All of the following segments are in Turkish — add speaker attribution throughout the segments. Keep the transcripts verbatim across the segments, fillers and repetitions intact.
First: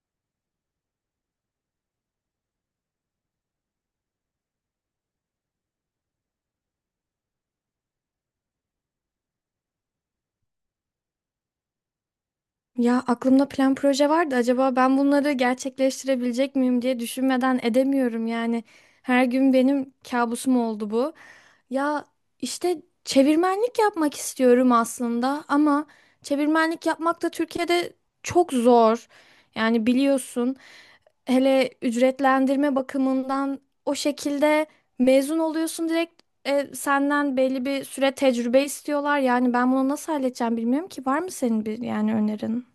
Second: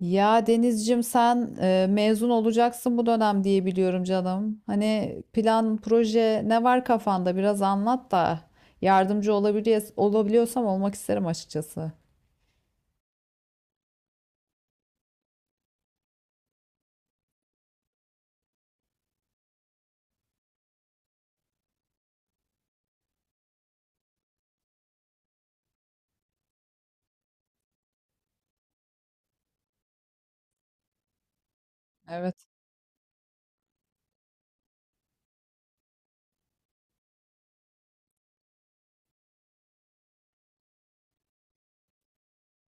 Speaker 1: Ya Denizcim, sen e, mezun olacaksın bu dönem diye biliyorum canım. Hani plan, proje ne var kafanda biraz anlat da yardımcı olabiliyor, olabiliyorsam olmak isterim açıkçası.
Speaker 2: Ya aklımda plan proje vardı. Acaba ben bunları gerçekleştirebilecek miyim diye düşünmeden edemiyorum yani. Her gün benim kabusum oldu bu. Ya işte çevirmenlik yapmak istiyorum aslında ama çevirmenlik yapmak da Türkiye'de çok zor. Yani biliyorsun hele
Speaker 1: Evet.
Speaker 2: ücretlendirme bakımından o şekilde mezun oluyorsun direkt e, senden belli bir süre tecrübe istiyorlar. Yani ben bunu nasıl halledeceğim bilmiyorum ki. Var mı senin bir yani önerin?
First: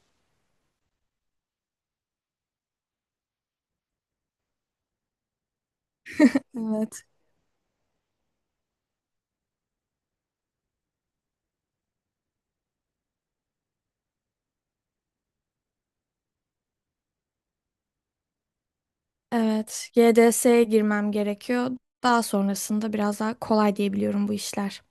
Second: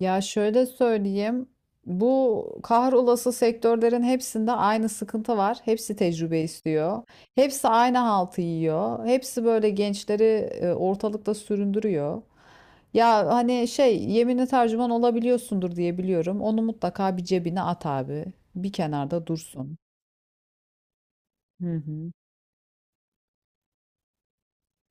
Speaker 1: Ya şöyle söyleyeyim. Bu kahrolası sektörlerin hepsinde aynı sıkıntı var. Hepsi tecrübe istiyor.
Speaker 2: Evet,
Speaker 1: Hepsi aynı haltı yiyor. Hepsi böyle gençleri e, ortalıkta süründürüyor. Ya hani şey yeminli tercüman olabiliyorsundur diye biliyorum. Onu mutlaka bir cebine at abi. Bir kenarda dursun.
Speaker 2: evet. G D S'ye girmem
Speaker 1: Hı
Speaker 2: gerekiyor.
Speaker 1: hı.
Speaker 2: Daha sonrasında biraz daha kolay diyebiliyorum bu işler.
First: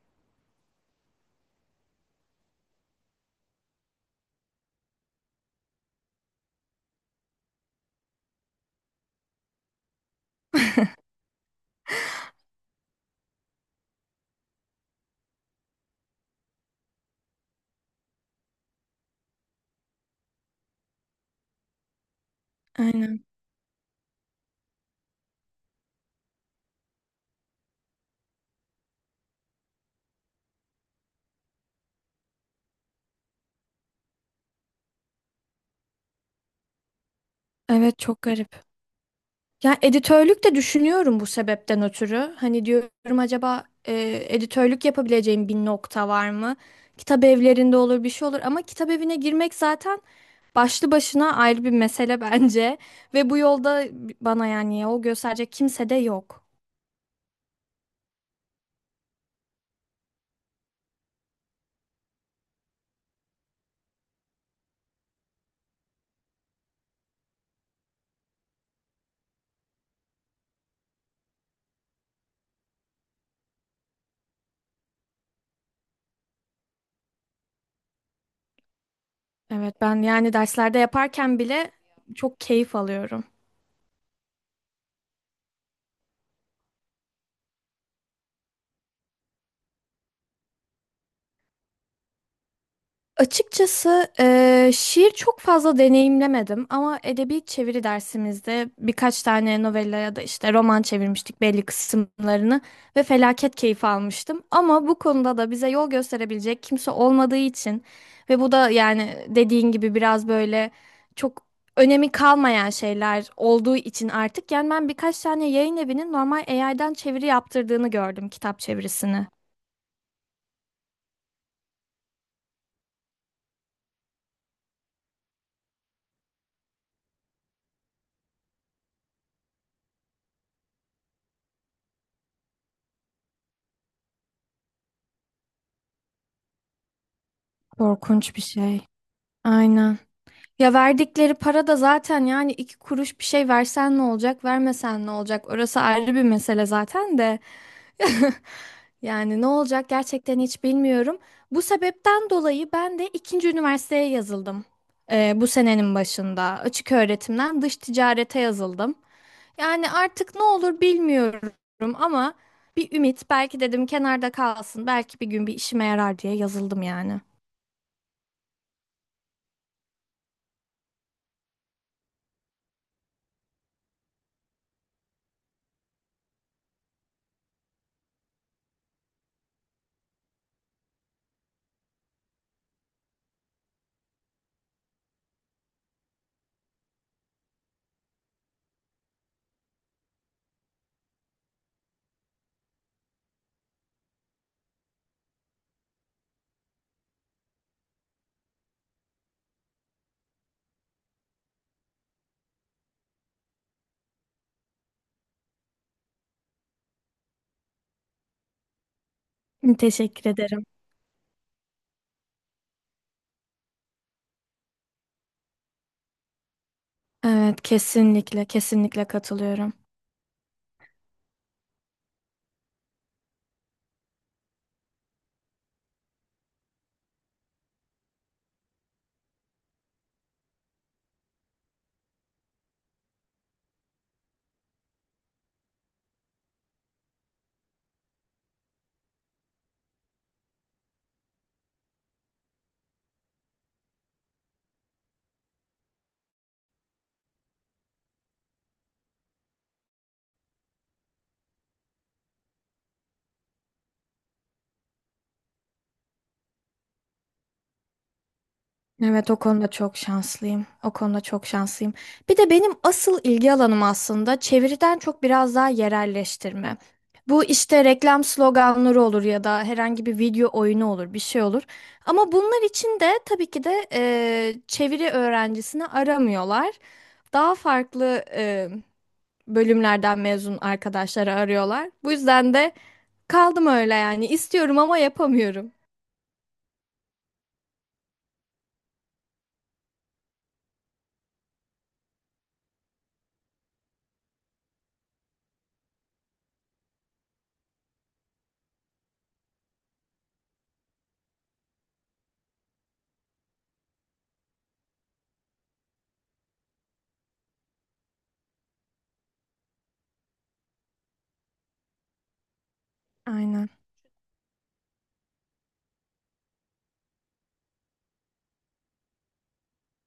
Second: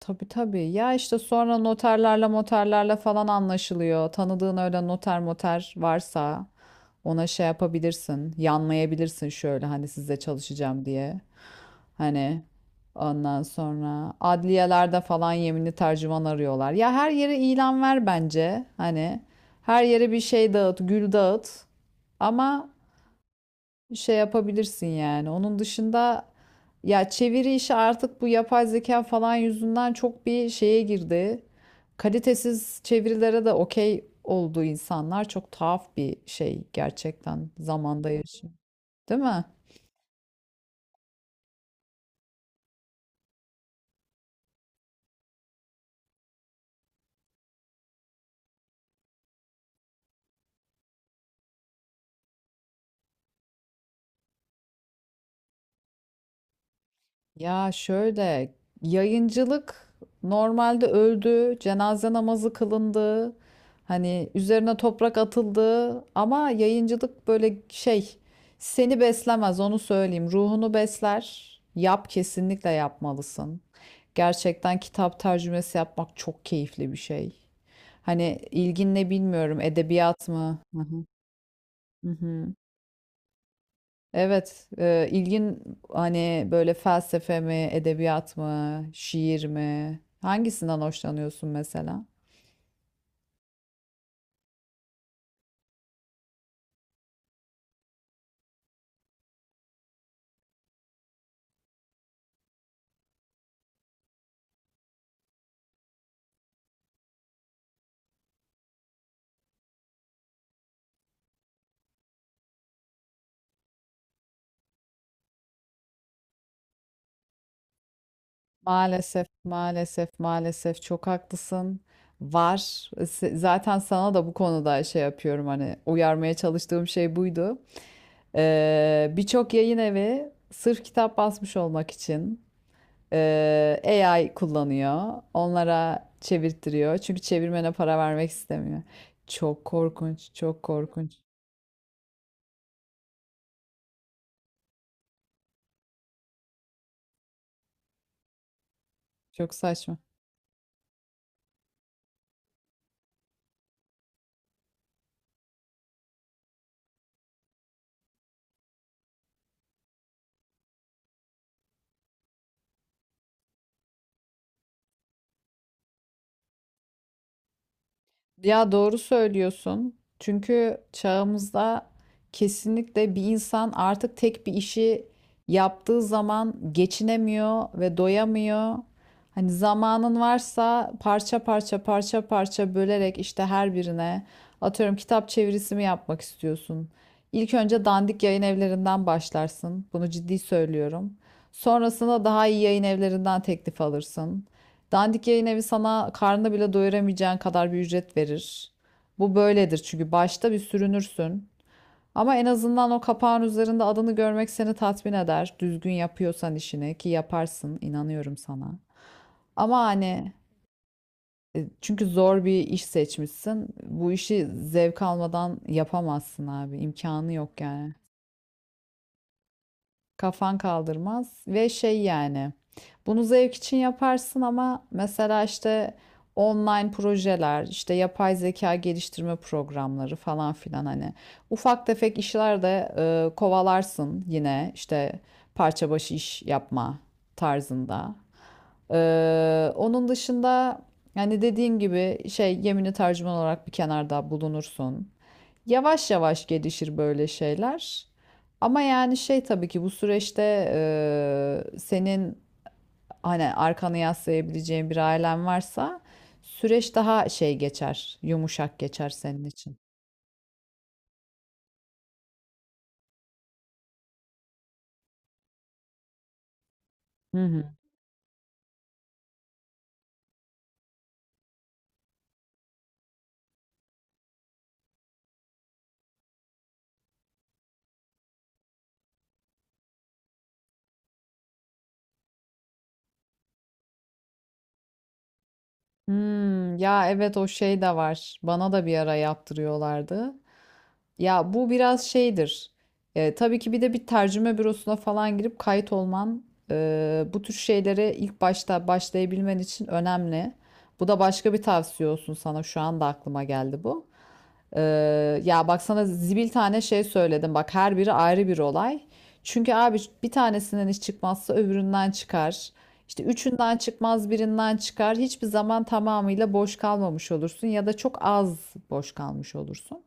Speaker 1: Tabii tabii. Ya işte sonra noterlerle moterlerle falan anlaşılıyor. Tanıdığın öyle noter moter varsa ona şey yapabilirsin. Yanmayabilirsin şöyle hani sizle çalışacağım diye. Hani ondan sonra adliyelerde falan yeminli tercüman arıyorlar. Ya her yere ilan ver bence. Hani her yere bir şey dağıt, gül dağıt. Ama
Speaker 2: Aynen.
Speaker 1: şey yapabilirsin yani. Onun dışında ya çeviri işi artık bu yapay zeka falan yüzünden çok bir şeye girdi. Kalitesiz çevirilere de okey oldu insanlar çok tuhaf bir şey gerçekten
Speaker 2: Evet
Speaker 1: zamanda
Speaker 2: çok
Speaker 1: yaşıyor.
Speaker 2: garip.
Speaker 1: Değil mi?
Speaker 2: Ya editörlük de düşünüyorum bu sebepten ötürü. Hani diyorum acaba e, editörlük yapabileceğim bir nokta var mı? Kitap evlerinde olur bir şey olur ama kitap evine girmek zaten başlı başına ayrı bir mesele bence. Ve bu yolda bana yani yol gösterecek kimse de yok.
Speaker 1: Ya şöyle yayıncılık normalde öldü, cenaze namazı kılındı, hani üzerine toprak atıldı ama yayıncılık böyle şey seni beslemez onu söyleyeyim. Ruhunu besler. Yap kesinlikle yapmalısın. Gerçekten kitap tercümesi yapmak çok keyifli bir şey. Hani ilgin ne bilmiyorum
Speaker 2: Evet ben
Speaker 1: edebiyat
Speaker 2: yani
Speaker 1: mı?
Speaker 2: derslerde
Speaker 1: Hı hı.
Speaker 2: yaparken bile
Speaker 1: Hı
Speaker 2: çok
Speaker 1: hı.
Speaker 2: keyif alıyorum.
Speaker 1: Evet, e, ilgin hani böyle felsefe mi, edebiyat mı, şiir mi? Hangisinden hoşlanıyorsun mesela?
Speaker 2: Açıkçası eee, şiir çok fazla deneyimlemedim ama edebi çeviri dersimizde birkaç tane novella ya da işte roman çevirmiştik belli kısımlarını ve felaket keyif almıştım. Ama bu konuda da bize yol gösterebilecek kimse olmadığı için ve bu da yani dediğin gibi biraz böyle çok önemi kalmayan şeyler olduğu için artık yani ben birkaç tane yayın evinin normal A I'den çeviri yaptırdığını gördüm kitap
Speaker 1: Maalesef,
Speaker 2: çevirisini.
Speaker 1: maalesef, maalesef çok haklısın. Var. Se- Zaten sana da bu konuda şey yapıyorum hani uyarmaya çalıştığım şey buydu. Ee, birçok yayın evi sırf kitap basmış olmak için e, A I kullanıyor. Onlara çevirtiriyor. Çünkü çevirmene para vermek
Speaker 2: Korkunç bir
Speaker 1: istemiyor.
Speaker 2: şey.
Speaker 1: Çok
Speaker 2: Aynen.
Speaker 1: korkunç, çok
Speaker 2: Ya
Speaker 1: korkunç.
Speaker 2: verdikleri para da zaten yani iki kuruş bir şey versen ne olacak, vermesen ne olacak? Orası ayrı bir mesele zaten de. Yani ne
Speaker 1: Çok
Speaker 2: olacak
Speaker 1: saçma.
Speaker 2: gerçekten hiç bilmiyorum. Bu sebepten dolayı ben de ikinci üniversiteye yazıldım. Ee, bu senenin başında açık öğretimden dış ticarete yazıldım. Yani artık ne olur bilmiyorum ama bir ümit belki dedim kenarda kalsın belki bir gün bir işime yarar diye yazıldım yani.
Speaker 1: Ya doğru söylüyorsun. Çünkü çağımızda kesinlikle bir insan artık tek bir işi yaptığı zaman geçinemiyor ve doyamıyor. Hani zamanın varsa parça parça parça parça bölerek işte her birine atıyorum kitap çevirisi mi yapmak istiyorsun? İlk önce dandik yayın evlerinden başlarsın. Bunu ciddi söylüyorum. Sonrasında daha iyi yayın evlerinden teklif alırsın. Dandik yayın evi sana karnını bile doyuramayacağın kadar bir ücret verir. Bu böyledir çünkü başta bir sürünürsün. Ama en azından o kapağın üzerinde adını görmek seni tatmin eder. Düzgün yapıyorsan işini ki yaparsın, inanıyorum sana. Ama
Speaker 2: Teşekkür
Speaker 1: hani
Speaker 2: ederim.
Speaker 1: e, çünkü zor bir iş seçmişsin. Bu işi zevk almadan yapamazsın abi. İmkanı yok
Speaker 2: Evet,
Speaker 1: yani.
Speaker 2: kesinlikle, kesinlikle katılıyorum.
Speaker 1: Kafan kaldırmaz ve şey yani bunu zevk için yaparsın ama mesela işte online projeler işte yapay zeka geliştirme programları falan filan hani ufak tefek işler de e, kovalarsın yine işte parça başı iş yapma tarzında. Ee, onun dışında hani dediğim gibi şey yemini tercüman olarak bir kenarda bulunursun. Yavaş yavaş gelişir böyle şeyler. Ama yani şey tabii ki bu süreçte eee, senin hani arkanı yaslayabileceğin bir ailen varsa süreç daha şey geçer, yumuşak geçer
Speaker 2: Evet, o
Speaker 1: senin
Speaker 2: konuda
Speaker 1: için.
Speaker 2: çok şanslıyım. O konuda çok şanslıyım. Bir de benim asıl ilgi alanım aslında çeviriden çok biraz daha yerelleştirme.
Speaker 1: Hı
Speaker 2: Bu
Speaker 1: hı.
Speaker 2: işte reklam sloganları olur ya da herhangi bir video oyunu olur, bir şey olur. Ama bunlar için de tabii ki de eee, çeviri öğrencisini aramıyorlar. Daha farklı eee, bölümlerden mezun arkadaşları arıyorlar. Bu yüzden de kaldım öyle yani. İstiyorum ama yapamıyorum.
Speaker 1: Hmm, ya evet o şey de var. Bana da bir ara yaptırıyorlardı. Ya bu biraz şeydir. E, tabii ki bir de bir tercüme bürosuna falan girip kayıt olman e, bu tür şeylere ilk başta başlayabilmen için önemli. Bu da başka bir tavsiye olsun sana. Şu anda aklıma geldi bu. Ee, ya bak sana zibil tane şey söyledim. Bak her biri ayrı bir olay. Çünkü abi bir tanesinden iş çıkmazsa öbüründen çıkar. İşte
Speaker 2: Aynen.
Speaker 1: üçünden çıkmaz birinden çıkar. Hiçbir zaman tamamıyla boş kalmamış olursun ya da çok az boş kalmış olursun.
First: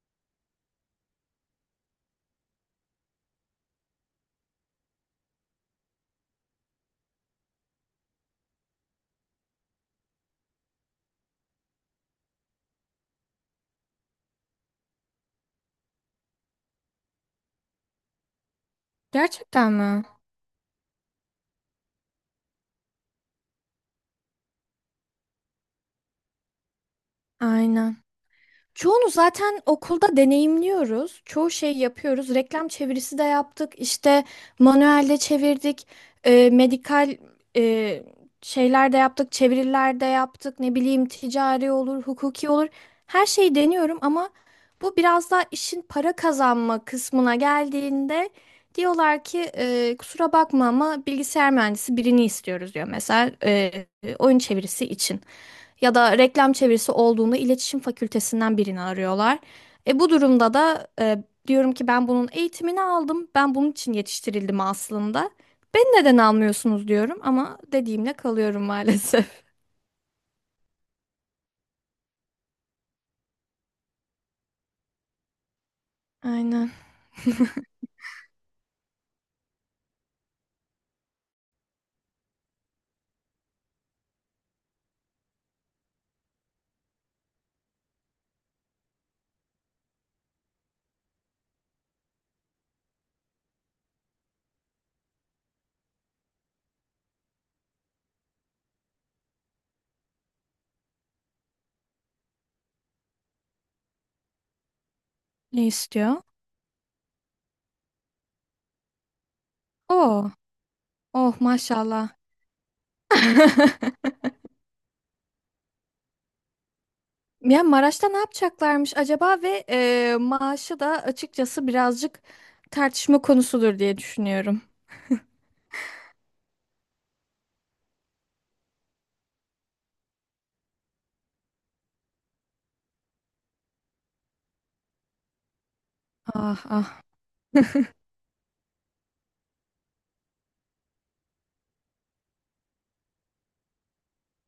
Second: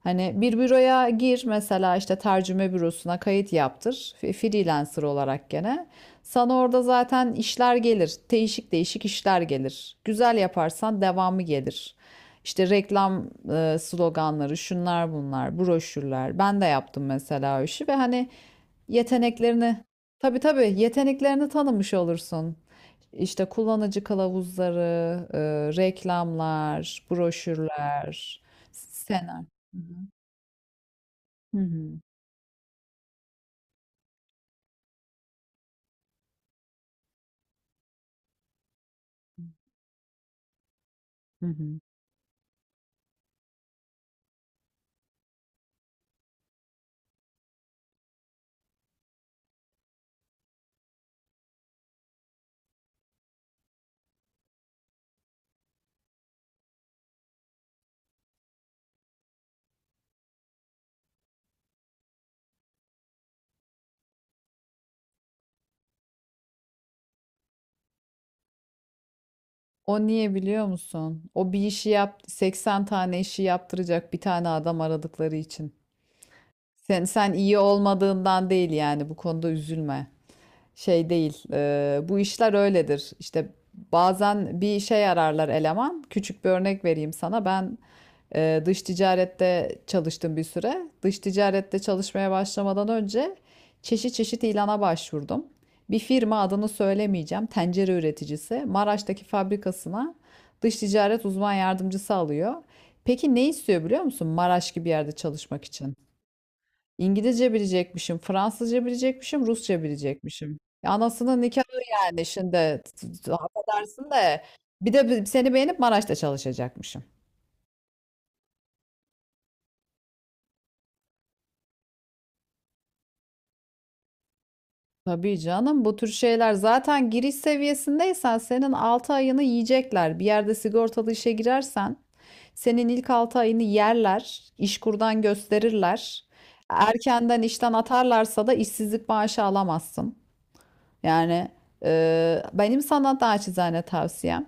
Speaker 1: Hani bir büroya gir mesela işte tercüme bürosuna kayıt yaptır. F- Freelancer olarak gene. Sana orada zaten işler gelir. Değişik değişik işler gelir. Güzel yaparsan devamı gelir. İşte reklam e, sloganları, şunlar bunlar, broşürler. Ben de yaptım mesela o işi ve hani
Speaker 2: Gerçekten
Speaker 1: yeteneklerini,
Speaker 2: mi?
Speaker 1: tabii tabii yeteneklerini tanımış olursun. İşte kullanıcı kılavuzları, e, reklamlar,
Speaker 2: Aynen.
Speaker 1: broşürler,
Speaker 2: Çoğunu
Speaker 1: senaryo.
Speaker 2: zaten
Speaker 1: Hı hı.
Speaker 2: okulda deneyimliyoruz. Çoğu
Speaker 1: Hı
Speaker 2: şey
Speaker 1: hı.
Speaker 2: yapıyoruz. Reklam çevirisi de yaptık. İşte manuelde çevirdik. E, medikal e, şeyler de yaptık. Çeviriler de yaptık. Ne bileyim
Speaker 1: Hı
Speaker 2: ticari
Speaker 1: hı.
Speaker 2: olur, hukuki olur. Her şeyi deniyorum ama bu biraz daha işin para kazanma kısmına geldiğinde diyorlar ki e, kusura bakma ama bilgisayar mühendisi birini istiyoruz diyor mesela e, oyun çevirisi için. Ya da reklam çevirisi olduğunda iletişim fakültesinden birini arıyorlar. E bu durumda da e, diyorum ki ben bunun eğitimini aldım. Ben bunun için yetiştirildim aslında. Beni neden almıyorsunuz diyorum ama dediğimle kalıyorum maalesef.
Speaker 1: O niye biliyor musun? O bir işi yap, seksen tane işi yaptıracak bir tane adam aradıkları için.
Speaker 2: Aynen.
Speaker 1: Sen sen iyi olmadığından değil yani bu konuda üzülme. Şey değil. E, bu işler öyledir. İşte bazen bir şey ararlar eleman. Küçük bir örnek vereyim sana. Ben e, dış ticarette çalıştım bir süre. Dış ticarette çalışmaya başlamadan önce çeşit çeşit ilana başvurdum. Bir firma adını söylemeyeceğim. Tencere üreticisi Maraş'taki fabrikasına dış ticaret uzman yardımcısı alıyor. Peki ne istiyor biliyor musun? Maraş gibi yerde çalışmak
Speaker 2: Ne
Speaker 1: için.
Speaker 2: istiyor?
Speaker 1: İngilizce bilecekmişim, Fransızca bilecekmişim, Rusça
Speaker 2: Oo.
Speaker 1: bilecekmişim. Ya
Speaker 2: Oh
Speaker 1: anasının nikahı
Speaker 2: maşallah.
Speaker 1: yani şimdi t- t- affedersin de bir de bi- seni beğenip Maraş'ta çalışacakmışım.
Speaker 2: Ya Maraş'ta ne yapacaklarmış acaba ve e, maaşı da açıkçası birazcık tartışma konusudur diye düşünüyorum.
Speaker 1: Tabii canım bu tür şeyler zaten giriş seviyesindeysen senin altı ayını yiyecekler. Bir yerde sigortalı işe girersen senin ilk altı ayını yerler, işkurdan gösterirler.
Speaker 2: Ah ah.
Speaker 1: Erkenden işten atarlarsa da işsizlik maaşı alamazsın. Yani e, benim sana naçizane tavsiyem,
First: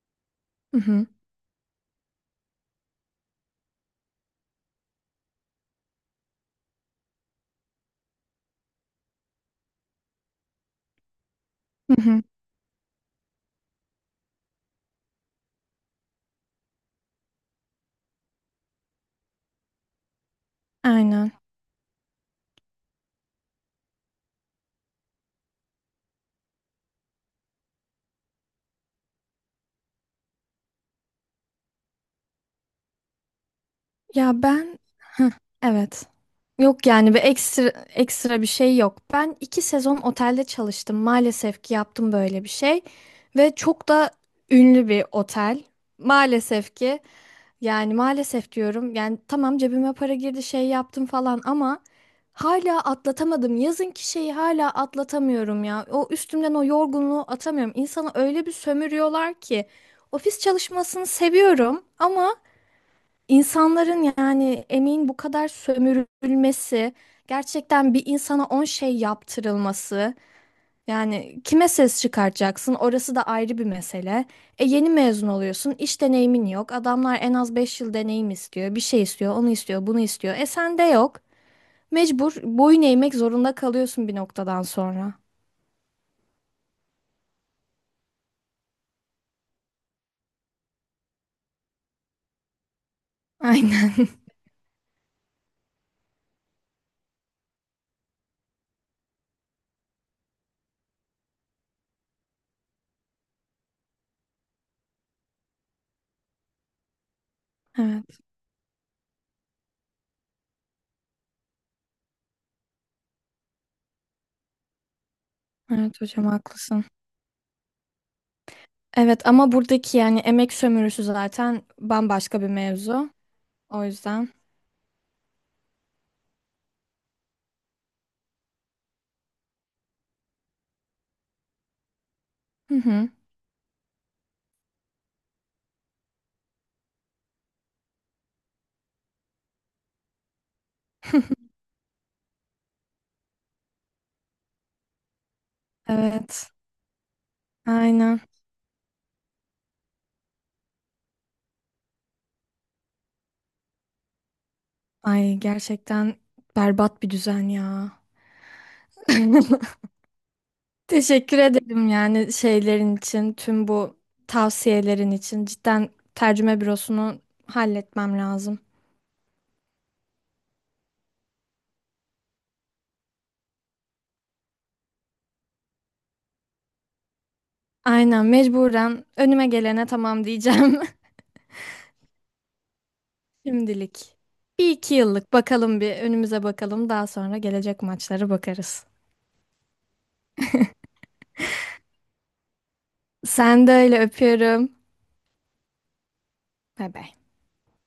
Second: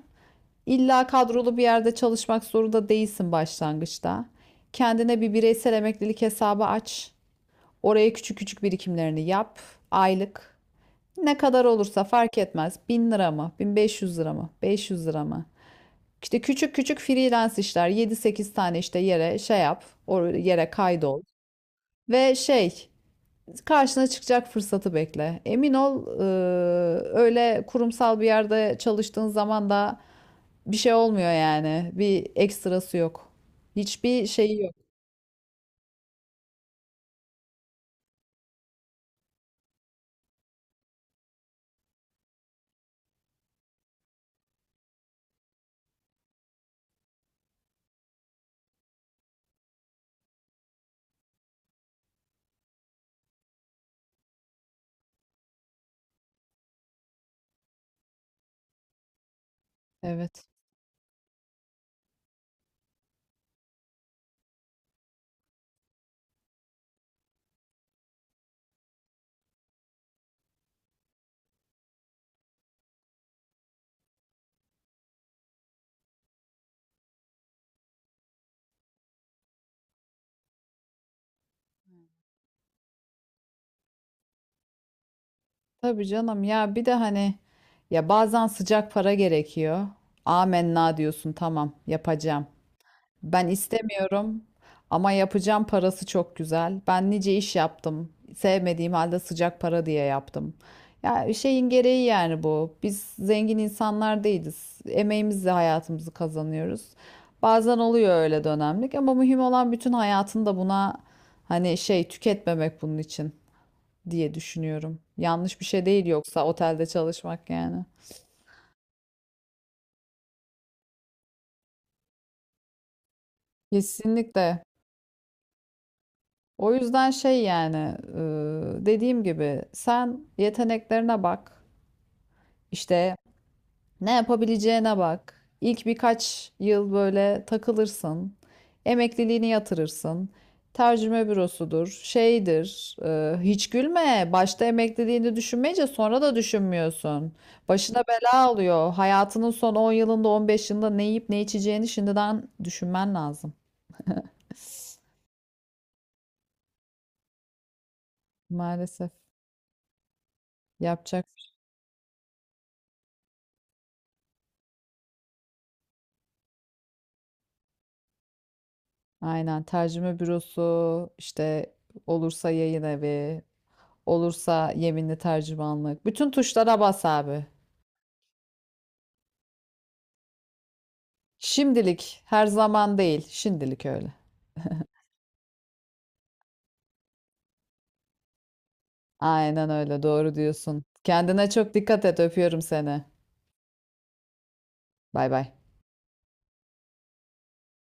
Speaker 2: Hı
Speaker 1: İlla
Speaker 2: hı.
Speaker 1: kadrolu bir yerde çalışmak zorunda değilsin başlangıçta. Kendine bir bireysel emeklilik hesabı aç. Oraya küçük küçük birikimlerini yap. Aylık. Ne kadar
Speaker 2: Hı
Speaker 1: olursa
Speaker 2: hı.
Speaker 1: fark etmez. bin lira mı? bin beş yüz lira mı? beş yüz lira mı? İşte küçük küçük freelance işler. yedi sekiz tane işte yere şey yap. O yere kaydol.
Speaker 2: Aynen.
Speaker 1: Ve şey karşına çıkacak fırsatı bekle. Emin ol, eee, öyle kurumsal bir yerde çalıştığın zaman da bir şey olmuyor yani. Bir ekstrası yok. Hiçbir
Speaker 2: Ya
Speaker 1: şeyi yok.
Speaker 2: ben Heh, evet. Yok yani bir ekstra ekstra bir şey yok. Ben iki sezon otelde çalıştım. Maalesef ki yaptım böyle bir şey. Ve çok da ünlü bir otel. Maalesef ki yani maalesef diyorum. Yani tamam cebime para girdi şey yaptım falan ama hala atlatamadım. Yazınki şeyi hala atlatamıyorum ya. O üstümden o yorgunluğu atamıyorum. İnsanı öyle bir sömürüyorlar ki. Ofis
Speaker 1: Evet.
Speaker 2: çalışmasını seviyorum ama İnsanların yani emeğin bu kadar sömürülmesi, gerçekten bir insana on şey yaptırılması, yani kime ses çıkartacaksın orası da ayrı bir mesele. E yeni mezun oluyorsun, iş deneyimin yok. Adamlar en az beş yıl deneyim istiyor, bir şey istiyor, onu istiyor, bunu istiyor. E sende yok. Mecbur boyun eğmek zorunda kalıyorsun bir noktadan sonra.
Speaker 1: Tabii canım ya bir de hani ya bazen sıcak para gerekiyor. Amenna diyorsun tamam yapacağım. Ben
Speaker 2: Aynen.
Speaker 1: istemiyorum ama yapacağım parası çok güzel. Ben nice iş yaptım. Sevmediğim halde sıcak para diye yaptım. Ya şeyin gereği yani bu. Biz zengin insanlar değiliz. Emeğimizle hayatımızı kazanıyoruz. Bazen
Speaker 2: Evet,
Speaker 1: oluyor öyle dönemlik ama mühim olan bütün hayatında buna hani şey tüketmemek bunun için diye düşünüyorum. Yanlış bir şey
Speaker 2: evet
Speaker 1: değil
Speaker 2: hocam
Speaker 1: yoksa
Speaker 2: haklısın.
Speaker 1: otelde çalışmak yani.
Speaker 2: Evet ama buradaki yani emek sömürüsü zaten bambaşka bir mevzu. O yüzden.
Speaker 1: Kesinlikle. O yüzden şey yani e, dediğim gibi sen yeteneklerine bak.
Speaker 2: Hı hı.
Speaker 1: İşte ne yapabileceğine bak. İlk birkaç yıl böyle takılırsın. Emekliliğini yatırırsın. Tercüme bürosudur, şeydir. E, hiç gülme. Başta emekliliğini düşünmeyince sonra da
Speaker 2: Evet,
Speaker 1: düşünmüyorsun. Başına
Speaker 2: aynen.
Speaker 1: bela alıyor. Hayatının son on yılında, on beş yılında ne yiyip ne içeceğini şimdiden düşünmen lazım.
Speaker 2: Ay gerçekten berbat bir düzen ya.
Speaker 1: Maalesef yapacak.
Speaker 2: Teşekkür ederim yani şeylerin için, tüm bu tavsiyelerin için. Cidden tercüme bürosunu halletmem lazım.
Speaker 1: Aynen tercüme bürosu işte olursa yayın evi olursa yeminli tercümanlık bütün tuşlara bas abi.
Speaker 2: Aynen mecburen önüme gelene tamam diyeceğim.
Speaker 1: Şimdilik her zaman değil şimdilik öyle.
Speaker 2: Şimdilik. Bir iki yıllık bakalım bir önümüze bakalım. Daha sonra gelecek maçlara bakarız.
Speaker 1: Aynen öyle doğru diyorsun. Kendine çok dikkat et öpüyorum seni.
Speaker 2: Sen de öyle öpüyorum.
Speaker 1: Bay bay.
Speaker 2: Bay bay.